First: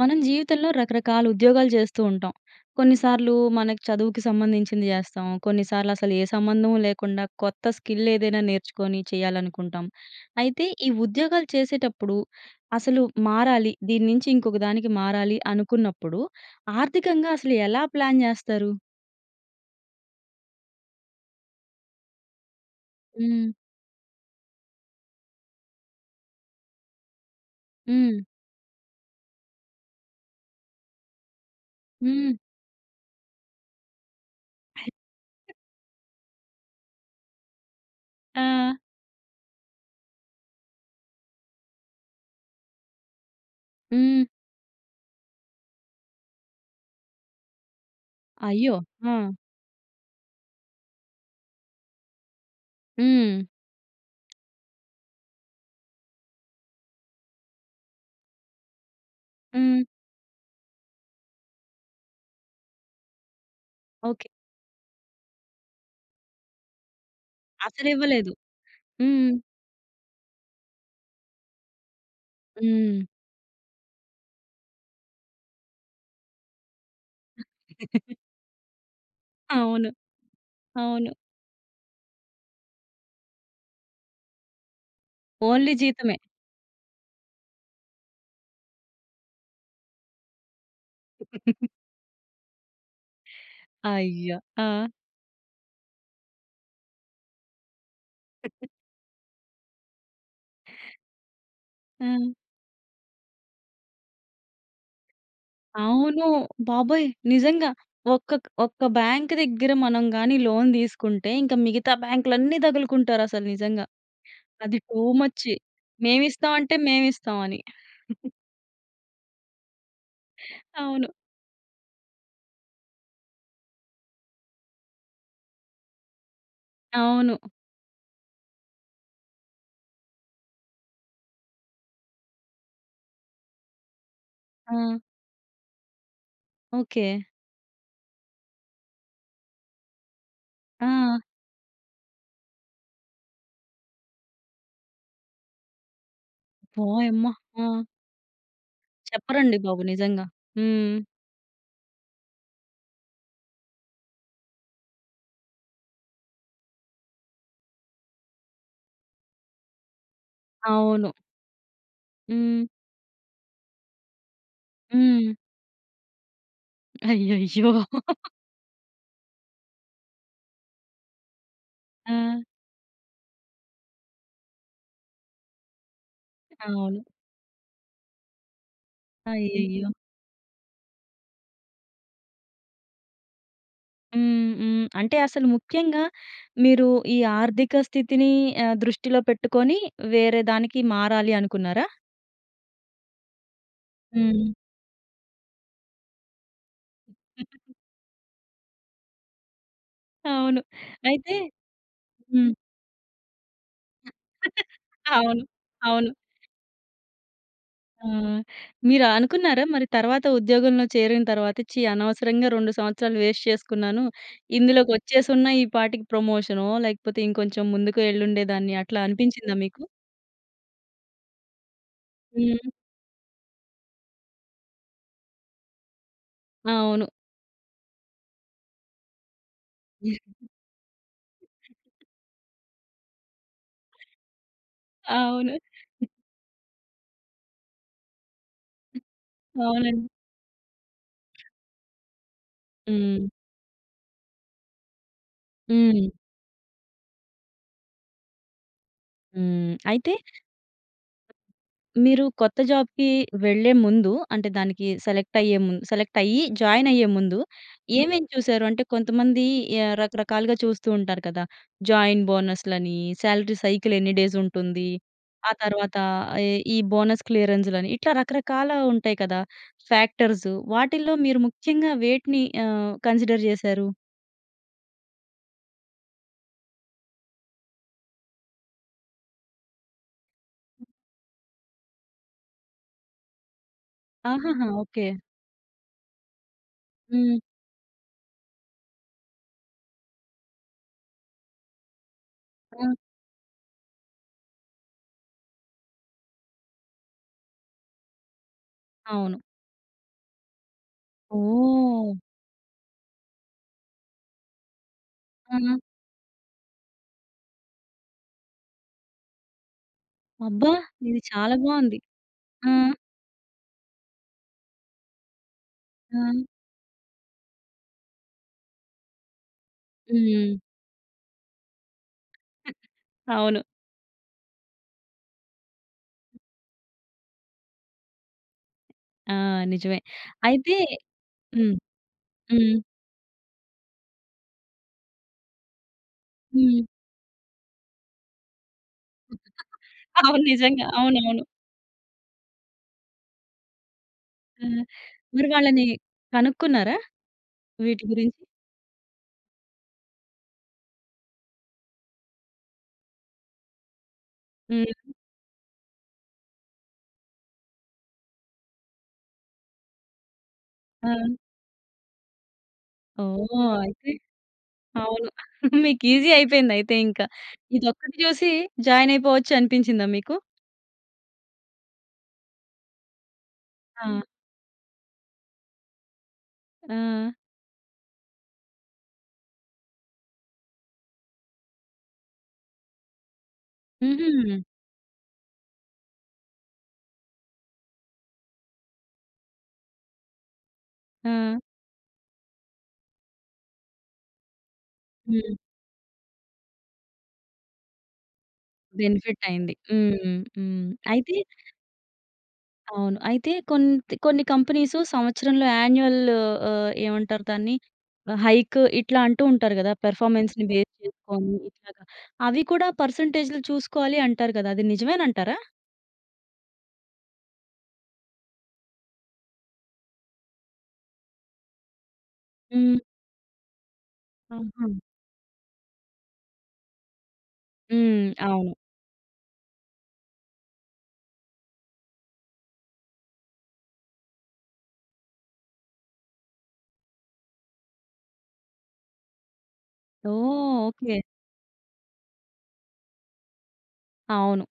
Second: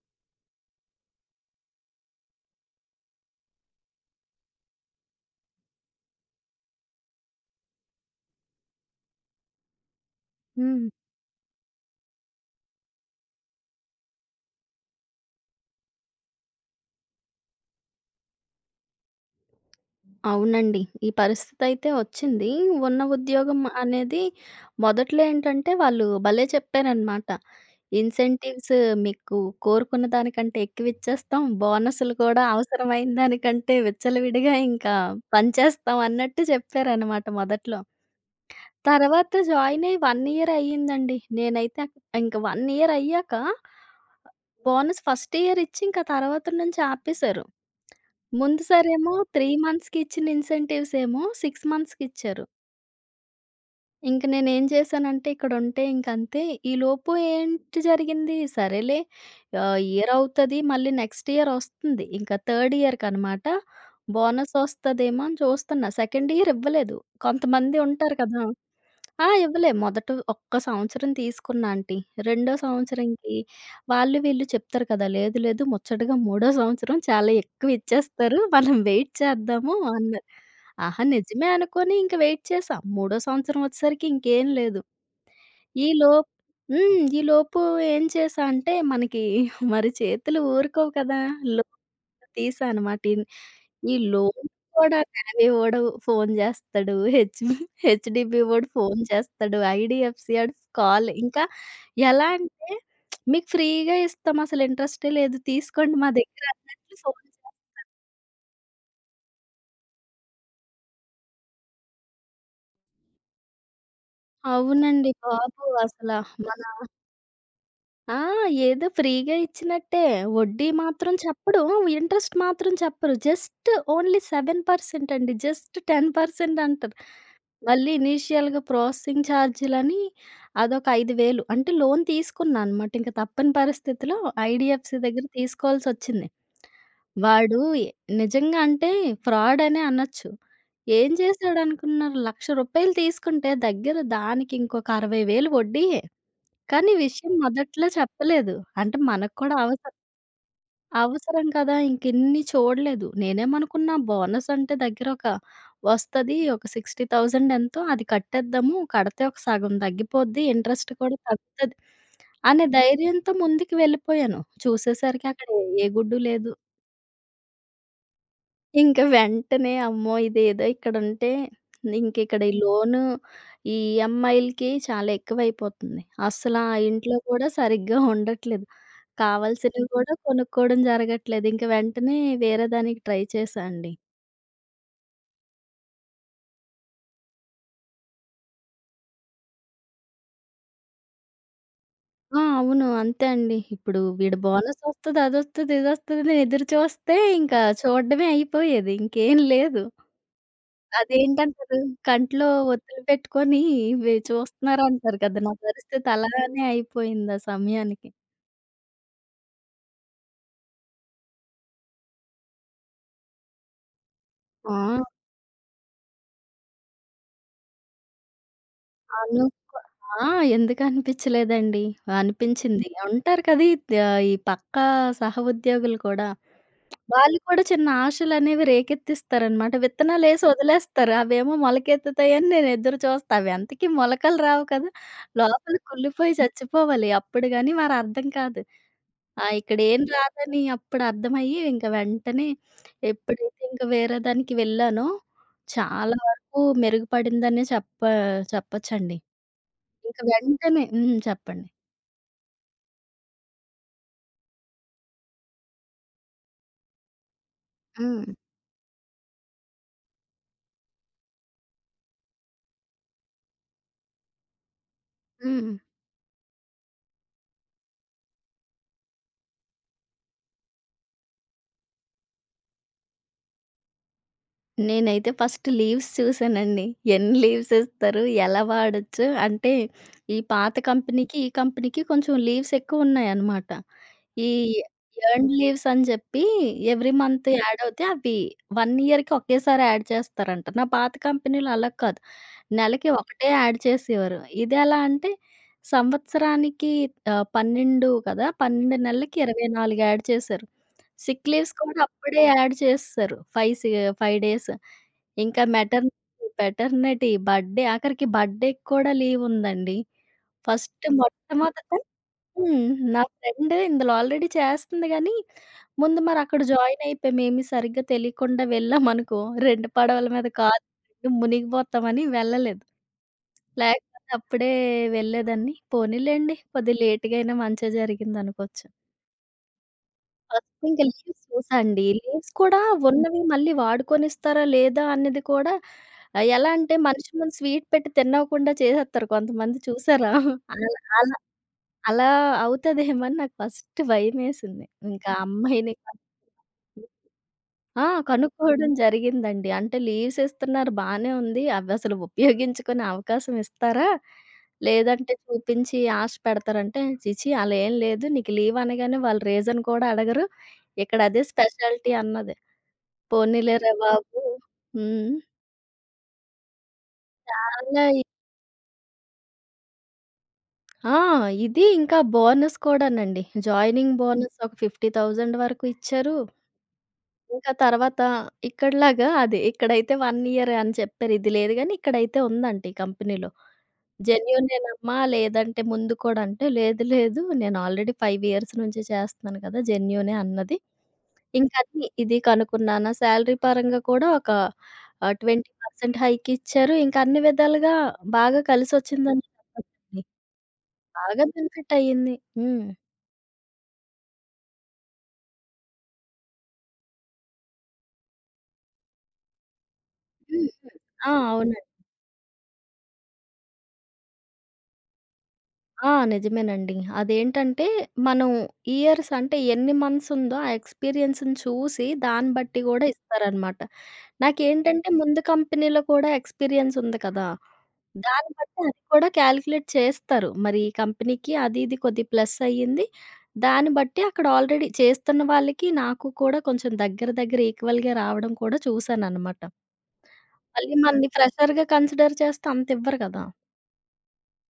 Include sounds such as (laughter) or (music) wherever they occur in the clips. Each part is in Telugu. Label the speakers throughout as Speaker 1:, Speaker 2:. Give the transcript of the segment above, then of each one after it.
Speaker 1: మనం జీవితంలో రకరకాల ఉద్యోగాలు చేస్తూ ఉంటాం. కొన్నిసార్లు మనకు చదువుకి సంబంధించింది చేస్తాం. కొన్నిసార్లు అసలు ఏ సంబంధం లేకుండా కొత్త స్కిల్ ఏదైనా నేర్చుకొని చేయాలనుకుంటాం. అయితే
Speaker 2: హ్మ్.
Speaker 1: ఈ ఉద్యోగాలు చేసేటప్పుడు అసలు మారాలి. దీని నుంచి ఇంకొక దానికి మారాలి అనుకున్నప్పుడు ఆర్థికంగా అసలు ఎలా ప్లాన్ చేస్తారు?
Speaker 2: అవునండి. ఈ పరిస్థితి అయితే వచ్చింది. ఉన్న
Speaker 1: హ్మ్
Speaker 2: ఉద్యోగం అనేది మొదట్లో ఏంటంటే వాళ్ళు భలే! చెప్పారన్నమాట.
Speaker 1: హ్మ్.
Speaker 2: ఇన్సెంటివ్స్ మీకు కోరుకున్న దానికంటే ఎక్కువ ఇచ్చేస్తాం. బోనస్‌లు
Speaker 1: హ్మ్
Speaker 2: కూడా అవసరమైన దానికంటే విచ్చలవిడిగా ఇంకా పంచేస్తాం అన్నట్టు చెప్పారన్నమాట మొదట్లో.
Speaker 1: ఆ!
Speaker 2: తర్వాత జాయిన్ అయ్యి 1 ఇయరే అయిందండి. నేనైతే ఇంక 1 ఇయర్ అయ్యాక
Speaker 1: హ్మ్.
Speaker 2: బోనస్ ఫస్ట్ ఇయర్ ఇచ్చి ఇంక ఆ తర్వాత నుంచి ఆపేశారు. ముందు
Speaker 1: అయ్యో!
Speaker 2: సారేమో
Speaker 1: ఆ!
Speaker 2: 3 మంత్స్‌కి ఇచ్చిన ఇన్సెంటివ్స్ ఏమో 6 మంత్స్‌కి ఇచ్చారు.
Speaker 1: హ్మ్.
Speaker 2: ఇంక నేను ఏం చేశానంటే ఇక్కడ ఉంటే ఇంక అంతే. ఈలోపు ఏంటి జరిగింది? సరేలే ఆహ్,
Speaker 1: హ్మ్.
Speaker 2: ఇయర్ అవుతది మళ్ళీ నెక్స్ట్ ఇయర్ వస్తుంది. ఇంక థర్డ్ ఇయర్‌కి అనమాట.
Speaker 1: ఓకే.
Speaker 2: బోనస్ వస్తదేమో అని చూస్తున్నా. సెకండ్ ఇయర్ ఇవ్వలేదు. కొంతమంది
Speaker 1: అసలు
Speaker 2: ఉంటారు
Speaker 1: ఇవ్వలేదు.
Speaker 2: కదా! ఆ!
Speaker 1: హ్మ్.
Speaker 2: ఇవ్వలే మొదట ఒక్క సంవత్సరం తీసుకున్న ఆంటీ. రెండో
Speaker 1: హ్మ్.
Speaker 2: సంవత్సరంకి వాళ్ళు వీళ్ళు చెప్తారు కదా! లేదు లేదు, ముచ్చటగా మూడో సంవత్సరం చాలా ఎక్కువ
Speaker 1: (giggles)
Speaker 2: ఇచ్చేస్తారు. మనం వెయిట్ చేద్దాము
Speaker 1: అవును.
Speaker 2: అన్నారు. ఆహా!
Speaker 1: అవును.
Speaker 2: నిజమే అనుకోని ఇంక వెయిట్ చేశా. మూడో సంవత్సరం వచ్చేసరికి ఇంకేం లేదు.
Speaker 1: ఓన్లీ
Speaker 2: ఈ లో
Speaker 1: జీతమే.
Speaker 2: హ్మ్, ఈ లోపు ఏం చేశా అంటే, మనకి మరి చేతులు ఊరుకోవు కదా!
Speaker 1: (giggles)
Speaker 2: లోన్ తీశాను అనమాట. ఇన్ ఈ
Speaker 1: అయ్యో!
Speaker 2: లోన్
Speaker 1: ఆ!
Speaker 2: కూడా (unintelligible) వోడు ఫోన్ చేస్తాడు.హెచ్ బి, హెచ్‌డిబీ వోడు ఫోన్ చేస్తడు. ఐడీఎఫ్‌సీ ఆడు కాల్ ఇంకా ఎలా
Speaker 1: హ్మ్.
Speaker 2: అంటే (smacks lips) మీకు ఫ్రీగా ఇస్తాం అసలు ఇంట్రెస్టే లేదు. తీసుకోండి మా
Speaker 1: అవును.
Speaker 2: దగ్గర అన్నట్లు
Speaker 1: బాబోయ్!
Speaker 2: ఫోన్
Speaker 1: నిజంగా
Speaker 2: (unintelligible)
Speaker 1: ఒక్క ఒక్క బ్యాంక్ దగ్గర మనం గాని లోన్ తీసుకుంటే ఇంక మిగతా బ్యాంక్‌లు అన్నీ తగులుకుంటారు అసలు నిజంగా. అది టూ
Speaker 2: అవునండి
Speaker 1: మచ్
Speaker 2: బాబు అసలా.
Speaker 1: మేము ఇస్తాం
Speaker 2: మన
Speaker 1: అంటే మేము ఇస్తాం అని.
Speaker 2: ఆ!
Speaker 1: (chuckles)
Speaker 2: ఏదో ఫ్రీగా ఇచ్చినట్టే. వడ్డీ
Speaker 1: అవును.
Speaker 2: మాత్రం చెప్పడు, హ్మ్, ఇంట్రెస్ట్ మాత్రం చెప్పరు. జస్ట్ ఓన్లీ 7% అండి. జస్ట్ 10% అంటరు.
Speaker 1: అవును.
Speaker 2: మళ్ళీ ఇనీషియల్‌గా ప్రాసెసింగ్ చార్జ్‌‌‌‌‌‌‌‌లని అదొక 5000 వేలు అంత లోన్ తీసుకున్నా అన్నమాట. ఇంక తప్పని పరిస్థితిలో
Speaker 1: ఆ!
Speaker 2: ఐడీఎఫ్‌సీ దగ్గర తీసుకోవాల్సి వచ్చింది.
Speaker 1: ఓకే.
Speaker 2: వాడు నిజంగా అంత ఫ్రాడ్ అనే అనచ్చు. ఏం
Speaker 1: ఆ!
Speaker 2: చేసాడు అనుకున్నారు రూ. 100000 తీసుకుంటే దగ్గర దానికి ఇంకొక 60000 వడ్డీయే. కానీ ఈ
Speaker 1: ఓయమ్మ!
Speaker 2: విషయం
Speaker 1: ఆ!
Speaker 2: మొదట్లో చెప్పలేదు. అంటే మనకు కూడా
Speaker 1: చెప్పరండి బాబు.
Speaker 2: అవసరం.
Speaker 1: నిజంగా. హ్మ్.
Speaker 2: అవసరం కదా! ఇంక ఇన్ని చూడలేదు. నేనేమనుకున్నా బోనస్ అంటే దగ్గర ఒక వస్తది ఒక 60000 ఎంతో.అది కట్టేద్దాము కడితే ఒక సగం తగ్గిపోద్ది. ఇంట్రెస్ట్
Speaker 1: అవును.
Speaker 2: కూడా తగ్గుతది, అనే
Speaker 1: హ్మ్.
Speaker 2: ధైర్యంతో ముందుకు వెళ్ళిపోయాను.
Speaker 1: హ్మ్.
Speaker 2: చూసేసరికి అక్కడ ఏ గుడ్డు లేదు.
Speaker 1: అయ్యయ్యో!
Speaker 2: ఇంక వెంటనే అమ్మో! ఇదేదో ఇక్కడ ఉంటే, ఇంక
Speaker 1: ఆ!
Speaker 2: ఇక్కడ ఈ లోన్, ఈ ఈఎంఐలకి చాలా ఎక్కువ అయిపోతుంది. అస్సలు ఆ
Speaker 1: అవును.
Speaker 2: ఇంట్లో కూడా సరిగ్గా ఉండట్లేదు. కావాల్సినవి
Speaker 1: అయ్యయ్యో!
Speaker 2: కూడా కొనుక్కోవడం జరగట్లేదు. ఇంకా వెంటనే వేరే దానికి ట్రై చేశా అండి.
Speaker 1: హ్మ్. హ్మ్. అంటే అసలు ముఖ్యంగా మీరు ఈ ఆర్థిక స్థితిని హ్మ్. దృష్టిలో పెట్టుకొని వేరే దానికి మారాలి అనుకున్నారా?
Speaker 2: ఆ! అవును. అంతే అండి. ఇప్పుడు వీడు
Speaker 1: హ్మ్.
Speaker 2: బోనస్ వస్తది అదొస్తది ఇది వస్తది అని ఎదురు చూస్తే ఇంకా చూడడమే అయిపోయేది! ఇంకేం లేదు.
Speaker 1: అవును. అయితే
Speaker 2: అదేంటంటారు? కంట్లో
Speaker 1: హ్మ్.
Speaker 2: ఒత్తులు పెట్టుకొని ఇవి
Speaker 1: (giggles)
Speaker 2: చూస్తున్నారు అంటారు కదా!
Speaker 1: అవును.
Speaker 2: నా పరిస్థితి
Speaker 1: అవును.
Speaker 2: అలానే అయిపోయింది ఆ
Speaker 1: ఆ!
Speaker 2: సమయానికి.
Speaker 1: మీరు అనుకున్నారా? మరి తర్వాత ఉద్యోగంలో చేరిన తర్వాత ఛీ! అనవసరంగా 2 సంవత్సరాలు వేస్ట్ చేసుకున్నాను. ఇందులోకి
Speaker 2: ఆ!
Speaker 1: వచ్చేసి ఉన్న ఈ పాటికి ప్రమోషనో లేకపోతే ఇంకొంచెం ముందుకు వెళ్ళుండే దాన్ని అట్లా అనిపించిందా
Speaker 2: అనుక్కో
Speaker 1: మీకు?
Speaker 2: ఆ! ఎందుకు అనిపించలేదండి.
Speaker 1: హ్మ్.
Speaker 2: అనిపించింది. అంటారు కవి, ఈ పక్కా సహ ఉద్యోగులు కూడా
Speaker 1: అవును.
Speaker 2: వాళ్ళు కూడా చిన్న ఆశలు అనేవి రేకెత్తిస్తారన్నమాట. విత్తనాలు వేసి
Speaker 1: (chuckles)
Speaker 2: వదిలేస్తారు అవేమో మొలకెత్తుతాయని నేను ఎదురు చూస్తా అవి అంతకి మొలకలు రావు కదా,
Speaker 1: అవును.
Speaker 2: లోపల కుళ్లిపోయి చచ్చిపోవాలి అప్పుడు గాని మరి అర్థం కాదు. ఆ! ఇక్కడ ఏం
Speaker 1: అవునండి.
Speaker 2: రాదని అప్పుడు అర్థమయ్యి ఇంక వెంటనే
Speaker 1: హ్మ్.
Speaker 2: ఎప్పుడైతే ఇంకా వేరే దానికి వెళ్ళానో
Speaker 1: హ్మ్.
Speaker 2: చాలా వరకు మెరుగుపడిందనే చెప్పా చెప్పచ్చండి.
Speaker 1: హ్మ్. అయితే
Speaker 2: ఇంకా వెంటనే హ్మ్. చెప్పండి.
Speaker 1: మీరు కొత్త జాబ్‌కి వెళ్ళే ముందు అంటే దానికి సెలెక్ట్ అయ్యేముందు సెలెక్ట్ అయ్యి జాయిన్ అయ్యే ముందు ఏమేం
Speaker 2: హ్మ్.
Speaker 1: చూసారు? అంటే కొంతమంది రకరకాలుగా చూస్తూ ఉంటారు కదా! జాయిన్ బోనస్‌లని సాలరీ సైకిల్ ఎన్ని డేస్ ఉంటుంది. ఆ
Speaker 2: హ్మ్.
Speaker 1: తరువాత ఈ ఈ బోనస్ క్లియరెన్స్‌లని ఇట్లా రకరకాల ఉంటాయి కదా! ఫ్యాక్టర్స్. వాటిల్లో మీరు ముఖ్యంగా వేటిని ఆహ్, కన్సిడర్ చేసారు?
Speaker 2: నేనైతే ఫస్ట్ లీవ్స్ చూసానండి. (chuckles) ఎన్ని లీవ్స్ ఇస్తారు, ఎలా వాడొచ్చు అంటే ఈ పాత కంపెనీకి ఈ కంపెనీకి కొంచెం లీవ్స్ ఎక్కువ ఉన్నాయనమాట. ఈ
Speaker 1: ఆహాహా! ఓకే.
Speaker 2: ఎర్న్‌డ్ లీవ్స్ అని చెప్పీ ఎవరీ
Speaker 1: హ్మ్.
Speaker 2: మంత్ యాడ్ అవుతే అవి వన్ ఇయర్‌కి ఒకేసారి యాడ్ చేస్తారంట. నా పాత కంపెనీలో అలా కాదు.
Speaker 1: ఆ!
Speaker 2: నెలకి ఒకటే యాడ్ చేసేవారు. ఇదెలా అంటే సంవత్సరానికి ఆహ్, 12 కదా! 12
Speaker 1: అవును.
Speaker 2: నెలలకి 24 యాడ్ చేశారు. సిక్ లీవ్స్ కూడా
Speaker 1: ఓహ్!
Speaker 2: అప్పుడే యాడ్ చేసేసారు. 5 సీ 5 డేస్. ఇంక
Speaker 1: ఆ!
Speaker 2: మెటర్నిటీ, పెటర్‌నిటీ, బర్త్‌డే ఆఖరికి బర్త్‌డేకి కూడా లీవ్ ఉందండి.
Speaker 1: అబ్బా!
Speaker 2: ఫస్ట్
Speaker 1: ఇది చాలా బాగుంది.
Speaker 2: మొట్టమొదట
Speaker 1: ఆ!
Speaker 2: హ్మ్, నా ఫ్రెండ్ ఇందులో ఆల్‌రెడీ చేస్తంది గానీ, ముందు
Speaker 1: ఆ!
Speaker 2: మరి అక్కడ జాయిన్ అయిపోయం ఏమి సరిగ్గా తెలియకుండా వెళ్ళాం అనుకో, (chuckles) రెండు పడవల మీద
Speaker 1: హ్మ్.
Speaker 2: కాలు మునిగిపోతామని వెళ్ళలేదు.
Speaker 1: అవును.
Speaker 2: లేకపోతే అప్పుడే వెళ్ళేదాన్ని. పోనీలెండి కొద్దిగ లేట్‌గా అయినా మంచే జరిగింది అనుకోవచ్చు.
Speaker 1: ఆ! నిజమే. అయితే
Speaker 2: ఫస్ట్ ఇంక లీవ్స్
Speaker 1: హ్మ్.
Speaker 2: చూసా అండి. లీవ్స్
Speaker 1: హ్మ్.
Speaker 2: కూడా ఉన్నవి మళ్ళీ వాడుకొనిస్తారా లేదా? అన్నది కూడా ఆహ్, ఎలా
Speaker 1: హ్మ్.
Speaker 2: అంటే మనిషి ముందు స్వీట్ పెట్టి తిన్ని‌వ్వకుండా చేసేస్తారు కొంతమంది
Speaker 1: (laughs)
Speaker 2: చూసారా!
Speaker 1: అవును. నిజంగా!
Speaker 2: (unintelligible)
Speaker 1: అవునవును.
Speaker 2: అలా అవుతదేమో అని నాకు (chuckles) ఫస్ట్
Speaker 1: హ్మ్.
Speaker 2: భయమేసింది. ఇంకా ఆ
Speaker 1: మరి వాళ్ళని
Speaker 2: అమ్మాయిని
Speaker 1: కనుక్కున్నారా?
Speaker 2: (unintelligible)
Speaker 1: వీటి
Speaker 2: ఆ!
Speaker 1: గురించి?
Speaker 2: కనుక్కోవడం జరిగిందండి అంటే లీవ్స్ ఇస్తున్నారు. బానే ఉంది. అవి అసలు ఉపయోగించుకునే అవకాశం ఇస్తారా?
Speaker 1: హ్మ్.
Speaker 2: లేదంటే చూపించి ఆశ పెడతారంటే, "ఛీ ఛీ అలా ఏమి లేదు. నీకు లీవ్ అనగానే వాళ్ళు రీజన్ కూడా అడగరు. ఇక్కడ
Speaker 1: ఆ!
Speaker 2: అదే స్పెషాలిటీ" అన్నది.
Speaker 1: ఓహ్!
Speaker 2: పోనీలేరా!
Speaker 1: అయితే,
Speaker 2: బాబు
Speaker 1: అవును.
Speaker 2: హ్మ్.
Speaker 1: (chuckles) మీకు ఈజీ అయిపోయింది అయితే ఇంక.
Speaker 2: చాలా
Speaker 1: ఇదొక్కటి
Speaker 2: ఇ
Speaker 1: చూసి జాయిన్ అయిపోవచ్చు అనిపించిందా మీకు?
Speaker 2: ఆ! ఇదీ ఇంకా బోనస్ కూడానండి. జాయినింగ్
Speaker 1: ఆ!
Speaker 2: బోనస్ ఒక, 50000 వరకు ఇచ్చారు..
Speaker 1: ఆ!
Speaker 2: ఇంకా తర్వాత ఇక్కడలాగా అది ఇక్కడైతే 1 ఇయరే అని చెప్పారు. ఇది లేదు కానీ, ఇక్కడైతే ఉందంట ఈ కంపెనీలో.
Speaker 1: హుహు.
Speaker 2: జెన్యూనేనమ్మా లేదంటే ముందు కూడా అంటే, లేదు, లేదు నేను ఆల్రెడీ 5 ఇయర్స్ నుంచి చేస్తున్నాను కదా! జెన్యూనే అన్నది.
Speaker 1: ఆ!
Speaker 2: ఇంక అది, ఇది కనుక్కున్నాన, శాలరీ పరంగా కూడా ఒక ఆహ్,
Speaker 1: హ్మ్.
Speaker 2: 20% హైకిచ్చారు. ఇంకా అన్ని విధాలుగా బాగా కలిసొచ్చిందని
Speaker 1: బెనిఫిటైంది. హ్మ్.
Speaker 2: చెప్పొచ్చండి.
Speaker 1: హ్మ్. హ్మ్. అయితే
Speaker 2: బాగా బెనిఫిటైంది. హ్మ్.
Speaker 1: అవును. అయితే కొంత్ కొన్ని కంపెనీసు సంవత్సరంలో యాన్యుయల్ ఆహ్, ఏమంటారు దాన్ని ఆహ్, హైక్ ఇట్లా అంటూ ఉంటారు గదా! పెర్ఫార్మన్స్‌ని
Speaker 2: హ్మ్.
Speaker 1: బేస్
Speaker 2: ఆ!
Speaker 1: చేసుకొని
Speaker 2: అవునండి.
Speaker 1: ఇట్లాగా, అవి కూడా పర్సెంటేజ్‌‌లు చూసుకోవాలి అంటారు గదా! అది నిజమేనంటారా?
Speaker 2: ఆ! నిజమేనండి అదేంటంటే, మనం ఇయర్స్ అంటే, ఎన్ని మంత్స్ ఉందో ఆ ఎక్స్‌పీరియన్స్‌ని చూసి, దాన్ని బట్టి
Speaker 1: హ్మ్.
Speaker 2: గూడా ఇస్తారనమాట.
Speaker 1: ఆహా!
Speaker 2: నాకేంటంటే ముందు కంపెనీలో కూడా ఎక్స్‌పీరియన్స్‌ ఉంది కదా!
Speaker 1: హ్మ్.
Speaker 2: దాన్ని
Speaker 1: అవును.
Speaker 2: బట్టి అది కూడా కాలిక్యులేట్ చేస్తారు. మరి ఈ కంపెనీకి అది ఇది కొద్దిగ ప్లస్ అయ్యింది. దాన్ని బట్టి అక్కడ ఆల్రెడీ చేస్తున్న వాళ్ళకి నాకు కూడా కొంచెం దగ్గర, దగ్గర ఈక్వల్‌గే రావడం కూడా చూశాననమాట.
Speaker 1: ఓహ్!
Speaker 2: మళ్ళీ
Speaker 1: ఓకే.
Speaker 2: మనల్ని ఫ్రెషర్‌గా కన్సిడర్ చేస్తే అంత ఇవ్వరు గదా!
Speaker 1: అవును.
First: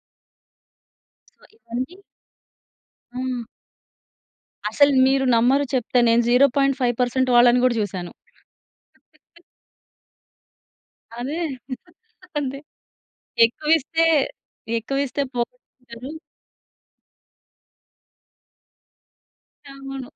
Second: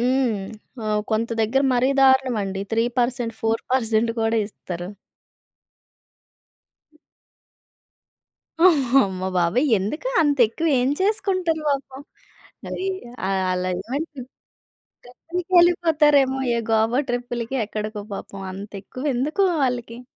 Speaker 2: హ్మ్. ఆ! కొంత
Speaker 1: సో,
Speaker 2: దగ్గర మరీ
Speaker 1: ఇవన్నీ
Speaker 2: దారుణం అండి. త్రీ పర్సెంట్,
Speaker 1: హ్మ్.
Speaker 2: ఫోర్ పర్సెంట్ గూడా ఇస్తరు.
Speaker 1: అసలు మీరు నమ్మరు చెప్తే నేను 0.5% వాళ్ళని గూడా చూసాను.
Speaker 2: (chuckles) అమ్మ బాబోయ్! ఎందుకు అంత ఎక్కువ ఏం
Speaker 1: అదే
Speaker 2: చేసుకుంటారు
Speaker 1: (chuckles)
Speaker 2: పాపం.
Speaker 1: అంతే
Speaker 2: అవీ ఆహ్,
Speaker 1: ఎక్కువ
Speaker 2: అలా.
Speaker 1: ఇస్తే
Speaker 2: (unintelligible)
Speaker 1: ఎక్కువ ఇస్తే పోగొట్టుకుంటారు.
Speaker 2: కెళ్ళిపోతారేమో ఏ గోవా ట్రిప్‌లకి ఎక్కడికో పాపం. అంత ఎక్కువ ఎందుకు వాళ్ళకి?
Speaker 1: అవును.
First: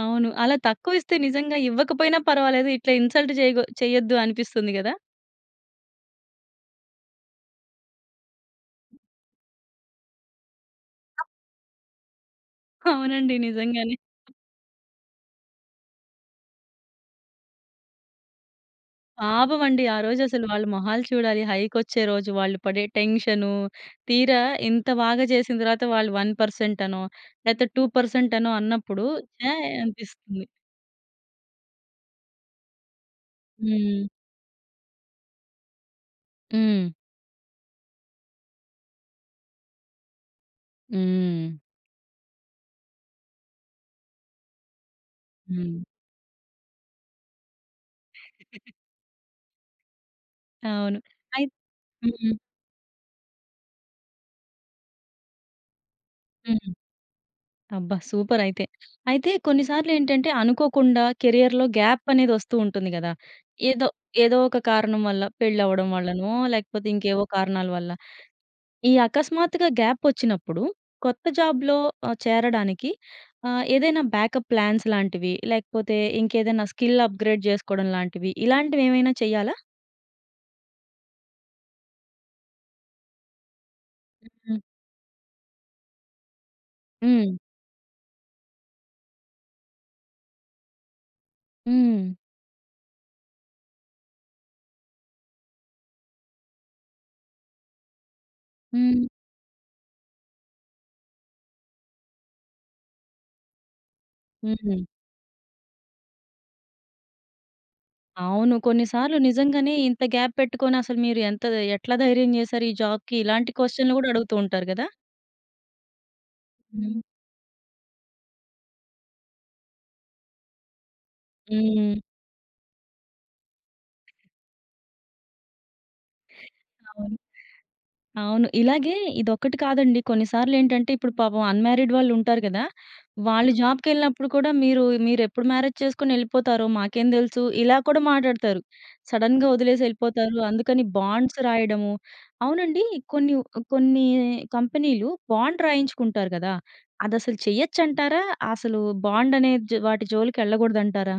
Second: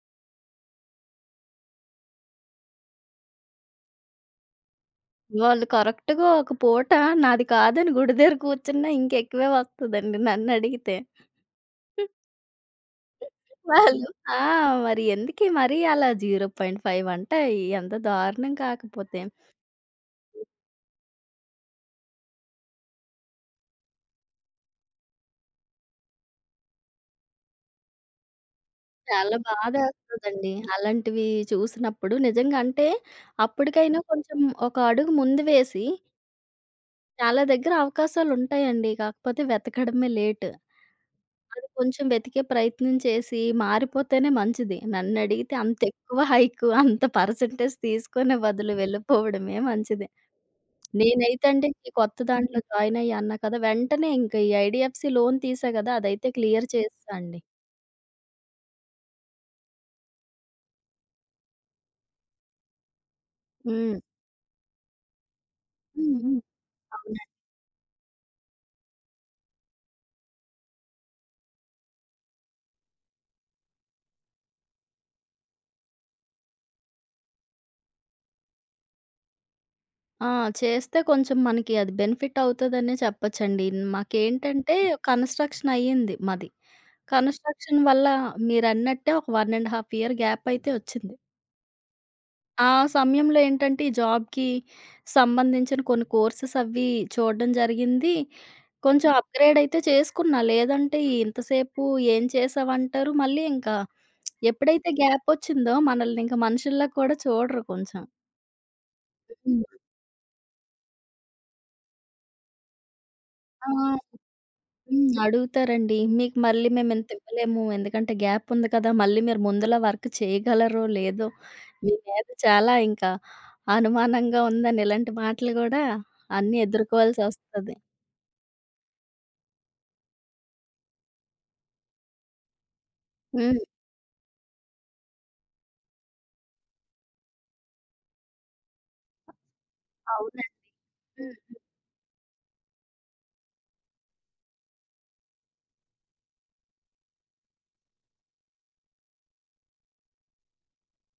Speaker 1: అవును. అలా తక్కువ ఇస్తే నిజంగా ఇవ్వకపోయినా పర్వాలేదు. ఇట్లా ఇన్సల్ట్ చేయగు చెయ్యొద్దు అనిపిస్తుంది కదా!
Speaker 2: వాళ్ళు కరెక్ట్‌గా ఒక పూట నాది కాదని గుడి దగ్గర కూర్చున్నా ఇంకా ఎక్కువే వస్తదండి నన్ను అడిగితే. (chuckles)
Speaker 1: అవునండి. నిజంగానే.
Speaker 2: వాళ్ళు ఆ! మరి ఎందుకు మరి అలా 0.5 అంటే ఈ ఎంత దారుణం కాకపోతే.
Speaker 1: పాపం అండి. ఆ రోజు అసలు వాళ్ళ మొహాలు చూడాలి. హైక్ వచ్చే రోజు వాళ్ళు పడే టెన్షను. తీరా ఇంత బాగా చేసిన తర్వాత వాళ్ళు 1% అనో, లేకపోతే 2% అనో అన్నప్పుడు
Speaker 2: చాలా
Speaker 1: ఛాయ్ అనిపిస్తుంది.
Speaker 2: బాధేస్తదండి. అలాంటివి చూసినప్పుడు నిజంగా అంటే అప్పుడికైనా
Speaker 1: హ్మ్.
Speaker 2: కొంచెం ఒక అడుగు ముందు వేసి...
Speaker 1: హ్మ్.
Speaker 2: చాలా దగ్గర అవకాశాలు ఉంటాయండి. కాకపోతే వెతకడమే లేట్.
Speaker 1: హ్మ్.
Speaker 2: వాళ్లు కొంచెం వెతికే ప్రయత్నం చేసి మారిపోతేనే మంచిది. నన్ను అడిగితే అంత
Speaker 1: హ్మ్.
Speaker 2: ఎక్కువ హైక్, అంత పర్సెంటేజ్ తీసుకొనే
Speaker 1: (giggles)
Speaker 2: బదులు వెళ్ళిపోవడమే మంచిది.
Speaker 1: అవును. అయి
Speaker 2: నేనైతే అండి ఈ కొత్త
Speaker 1: హ్మ్.
Speaker 2: దాంట్లో జాయిన్ అయ్యా అన్నా కదా! వెంటనే ఇంకా ఈ ఐడీఎఫ్‌సీ లోన్ తీసా కదా! అదైతే క్లియర్
Speaker 1: హ్మ్.
Speaker 2: చేసేసా అండి.
Speaker 1: అబ్బా! సూపర్ అయితే. అయితే కొన్ని సార్లు ఏంటంటే అనుకోకుండా కెరియర్‌లో గ్యాప్ అనేది వస్తూ ఉంటుంది కదా! ఏదో
Speaker 2: హ్మ్.
Speaker 1: ఏదో ఒక కారణం వల్ల పెళ్లి అవ్వడం వల్లనో,
Speaker 2: హుహు.
Speaker 1: లేకపోతే ఇంకేవో
Speaker 2: అవునండి.
Speaker 1: కారణాల వల్ల. ఈ అకస్మాత్తుగా గ్యాప్ వచ్చినప్పుడు కొత్త జాబ్‌లో ఆహ్, చేరడానికి ఆహ్, ఏదైనా బ్యాకప్ ప్లాన్స్ లాంటివి? లేకపోతే ఇంకేదైనా స్కిల్ అప్‌గ్రేడ్ చేసుకోవడం లాంటివి ఇలాంటివి ఏమైనా చేయాలా?
Speaker 2: ఆ! చేస్తే కొంచెం మనకి అది బెనిఫిట్ అవుతుదనే చెప్పొచ్చండి.
Speaker 1: హ్మ్.
Speaker 2: మాకేంటంటే కన్‌స్ట్రక్షన్‌ అయ్యింది మాది.
Speaker 1: హ్మ్.
Speaker 2: కన్‌స్ట్రక్షన్‌ వల్ల మీరన్నట్టే ఒక 1 1/2 ఇయర్ గ్యాప్ అయితే వచ్చింది.
Speaker 1: హ్మ్.
Speaker 2: ఆ! సమయంలో ఏంటంటే ఈ జాబ్‌కి సంబంధించిన కొన్ని కోర్సెస్ అవ్వి చూడడం జరిగింది.
Speaker 1: హ్మ్.
Speaker 2: కొంచెం అప్‌‌గ్రేడ్ అయితే చేసుకున్నా. లేదంటే ఇంతసేపు ఏం చేశావు? అంటరు మళ్ళీ ఇంకా
Speaker 1: హ్మ్. హ్మ్.
Speaker 2: ఎప్పుడైతే గ్యాపోచ్చిందో మనల్ని ఇంకా మనుషుల కూడా చూడరు కొంచెం.
Speaker 1: అవును. కొన్ని సార్లు నిజంగానే
Speaker 2: హ్మ్.
Speaker 1: "ఇంత అవును గ్యాప్ పెట్టుకొని అసలు మీరు ఎంత ఎట్లా ధైర్యం చేసారు ఈ జాబ్‌కి?", ఇలాంటి
Speaker 2: ఆ!
Speaker 1: క్వెషన్‌లు కూడా అడుగుతూ ఉంటారు కదా?
Speaker 2: హ్మ్. అడుగుతారండి "మీకు మళ్ళీ మేము
Speaker 1: హ్మ్.
Speaker 2: ఇంత ఇవ్వలేము. ఎందుకంటే గ్యాప్ ఉంది కదా! మళ్ళీ మీరు ముందుల వర్క్ చేయగలరో? లేదో? మీ
Speaker 1: హ్మ్.
Speaker 2: మీద చాలా ఇంకా అనుమానంగా ఉందని", ఇలాంటి మాటలు కూడా అన్నీ
Speaker 1: అవును.
Speaker 2: ఎదుర్కోవాల్సొస్తది.
Speaker 1: అవును. ఇలాగే ఇదొక్కటి కాదండి. కొన్నిసార్లు ఏంటంటే ఇప్పుడు పాపం అన్‌మ్యారిడ్ వాళ్ళు ఉంటారు కదా! వాళ్ళు
Speaker 2: హ్మ్.
Speaker 1: జాబ్‌కె‌ళ్ళినప్పుడు కూడా "మీరు మీరు ఎప్పుడు మ్యారేజ్ చేసుకొని వెళ్ళిపోతారో? మాకేం తెలుసు". ఇలా కూడా మాట్లాడతారు. సడెన్‌గా వదిలేసి వెళ్ళిపోతారు.
Speaker 2: అవునండి.
Speaker 1: అందుకని బాండ్స్
Speaker 2: హ్మ్.
Speaker 1: రాయడము అవునండి? కొన్ని వ కొన్ని కంపెనీలు బాండ్ రాయించుకుంటారు కదా! అదసలు చెయ్యొచ్చు అంటారా? అసలు బాండ్ అనే జా వాటి జోలికి వెళ్ళకూడదు అంటారా?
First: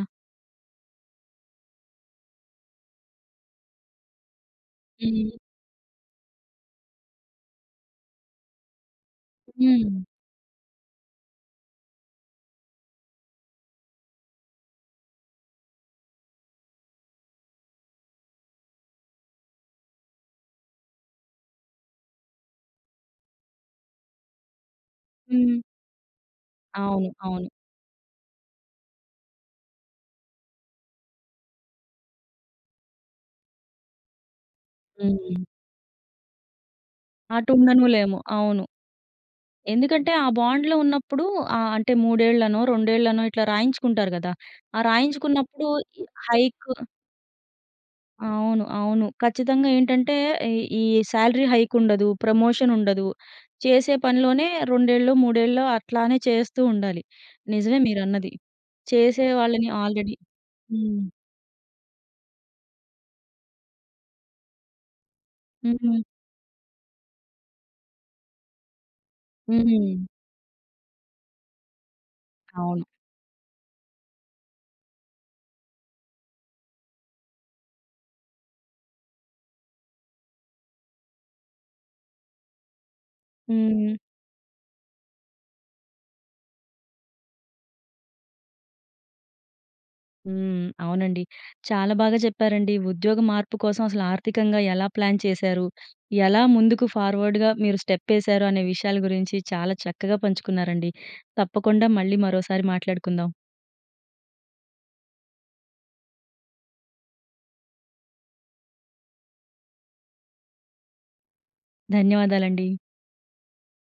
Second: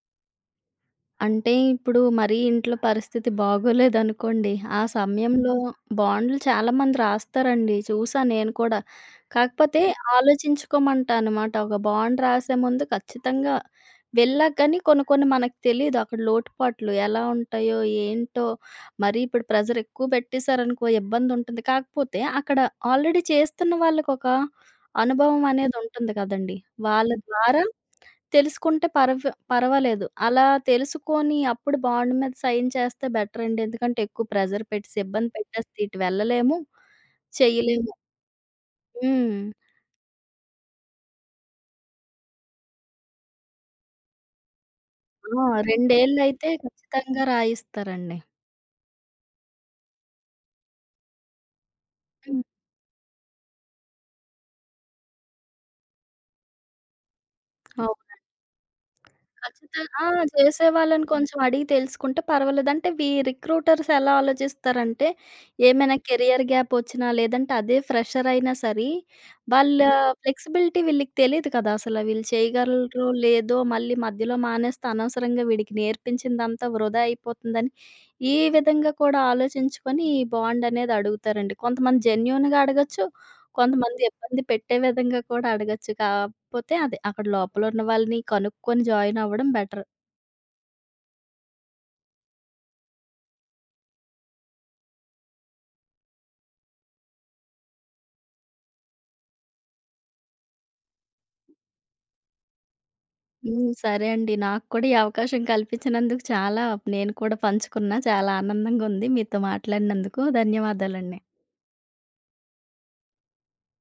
Speaker 2: అంటే ఇప్పుడు మరి ఇంట్లో పరిస్థితి బాగోలేదనుకోండి ఆ
Speaker 1: హ్మ్.
Speaker 2: సమయంలో బాండ్లు చాలామంది రాస్తారండి. చూసాను నేను కూడా. కాకపోతే
Speaker 1: హ్మ్.
Speaker 2: ఆలోచించుకోమంటా అనమాట. ఒక బాండ్ రాసే ముందు ఖచ్చితంగా వెళ్ళా కానీ కొన్ని కొన్ని మనకు తెలియదు అక్కడ లోటుపాట్లు. ఎలా ఉంటాయో, ఏంటో? మరి ఇప్పుడు ప్రెజర్ ఎక్కువ పెట్టేశారనుకో ఇబ్బంది ఉంటుంది. కాకపోతే అక్కడ ఆల్రెడీ చేస్తున్న వాళ్ళకి ఒక అనుభవం
Speaker 1: హ్మ్.
Speaker 2: అనేది ఉంటుంది కదండీ.
Speaker 1: అవును.
Speaker 2: వాళ్ళ
Speaker 1: అవును.
Speaker 2: ద్వారా తెలుసుకుంటే పర్ పర్వాలేదు. అలా తెలుసుకొని అప్పుడు బాండ్ మీద సైన్ చేస్తే బెటర్ అండి. ఎందుకంటే ఎక్కువ ప్రెషర్ పెట్టేసి ఇబ్బంది
Speaker 1: హుహు.
Speaker 2: పెట్టేసి ఇటు వెళ్ళలేము.
Speaker 1: అటు ఉండను
Speaker 2: చేయలేము.
Speaker 1: లేము. అవును.
Speaker 2: హ్మ్.
Speaker 1: ఎందుకంటే ఆ బాండ్‌లో ఉన్నప్పుడు ఆ! అంటే మూడేళ్ళనో, రెండేళ్ళనో ఇట్లా రాయించుకుంటారు కదా! ఆ
Speaker 2: ఆ
Speaker 1: రాయించుకున్నప్పుడు
Speaker 2: రెండేళ్లయితే
Speaker 1: హైక్
Speaker 2: ఖచ్చితంగా రాయిస్తారండి.
Speaker 1: అవును. అవును. ఖచ్చితంగా ఏంటంటే ఈ, ఈ సాలరీ హైక్ ఉండదు.
Speaker 2: హ్మ్.
Speaker 1: ప్రమోషన్ ఉండదు. చేసే పనిలోనే 2 ఎళ్ళో, 3 ఎళ్ళో అట్లానే చేస్తూ ఉండాలి. నిజమే
Speaker 2: అవునండి.
Speaker 1: మీరన్నది. చేసే వాళ్ళని
Speaker 2: ఖచ్చితంగా ఆ!
Speaker 1: ఆల్రెడీ హ్మ్.
Speaker 2: చేసేవాళ్ళని కొంచెం అడిగి తెలుసుకుంటే పర్వాలేదు. అంటే వీ రిక్రూటర్స్ ఎలా ఆలోచిస్తారంటే ఏమైనా
Speaker 1: హుహు.
Speaker 2: కెరియర్ గ్యాప్ వచ్చినా లేదంటే అదే ఫ్రెషర్ అయినా సరి వాళ్ళ
Speaker 1: హుహు.
Speaker 2: ఫ్లెక్సిబిలిటీ వీళ్ళకి తెలీదు కదా! అసలు వీళ్ళు
Speaker 1: అవును.
Speaker 2: చేయగలరో లేదో మళ్ళీ మధ్యలో మానేస్తే అనవసరంగా వీడికి నేర్పించిందంతా వృధా అయిపోతుందని ఈ విధంగా కూడా ఆలోచించుకొని ఈ బాండ్ అనేది అడుగుతారండి. కొంతమంది జెన్యూన్‌గా అడగొచ్చు.
Speaker 1: హ్మ్.
Speaker 2: కొంతమంది ఇబ్బంది పెట్టే విధంగా కూడా అడగొచ్చు. కాకపోతే అది అక్కడ లోపల ఉన్న వాళ్ళని కనుక్కొని జాయిన్ అవ్వడం బెటర్.
Speaker 1: హ్మ్. అవునండి. చాలా బాగా చెప్పారండి. ఉద్యోగ మార్పు కోసం అసలు ఆర్థికంగా ఎలా ప్లాన్ చేశారు. ఎలా ముందుకు ఫార్వర్డ్‌గా మీరు స్టెప్ ఎశారు అనే విషయాల గురించి చాలా చక్కగా పంచుకున్నారండి. తప్పకుండా మళ్ళీ మరోసారి మాట్లాడుకుందాం.
Speaker 2: హ్మ్. సరే అండి. నాకు కూడా ఈ అవకాశం కల్పించినందుకు చాలా నేను కూడా పంచుకున్నా చాలా ఆనందంగా ఉంది మీతో మాట్లాడినందుకు. ధన్యవాదాలండి.
Speaker 1: ధన్యవాదాలండి.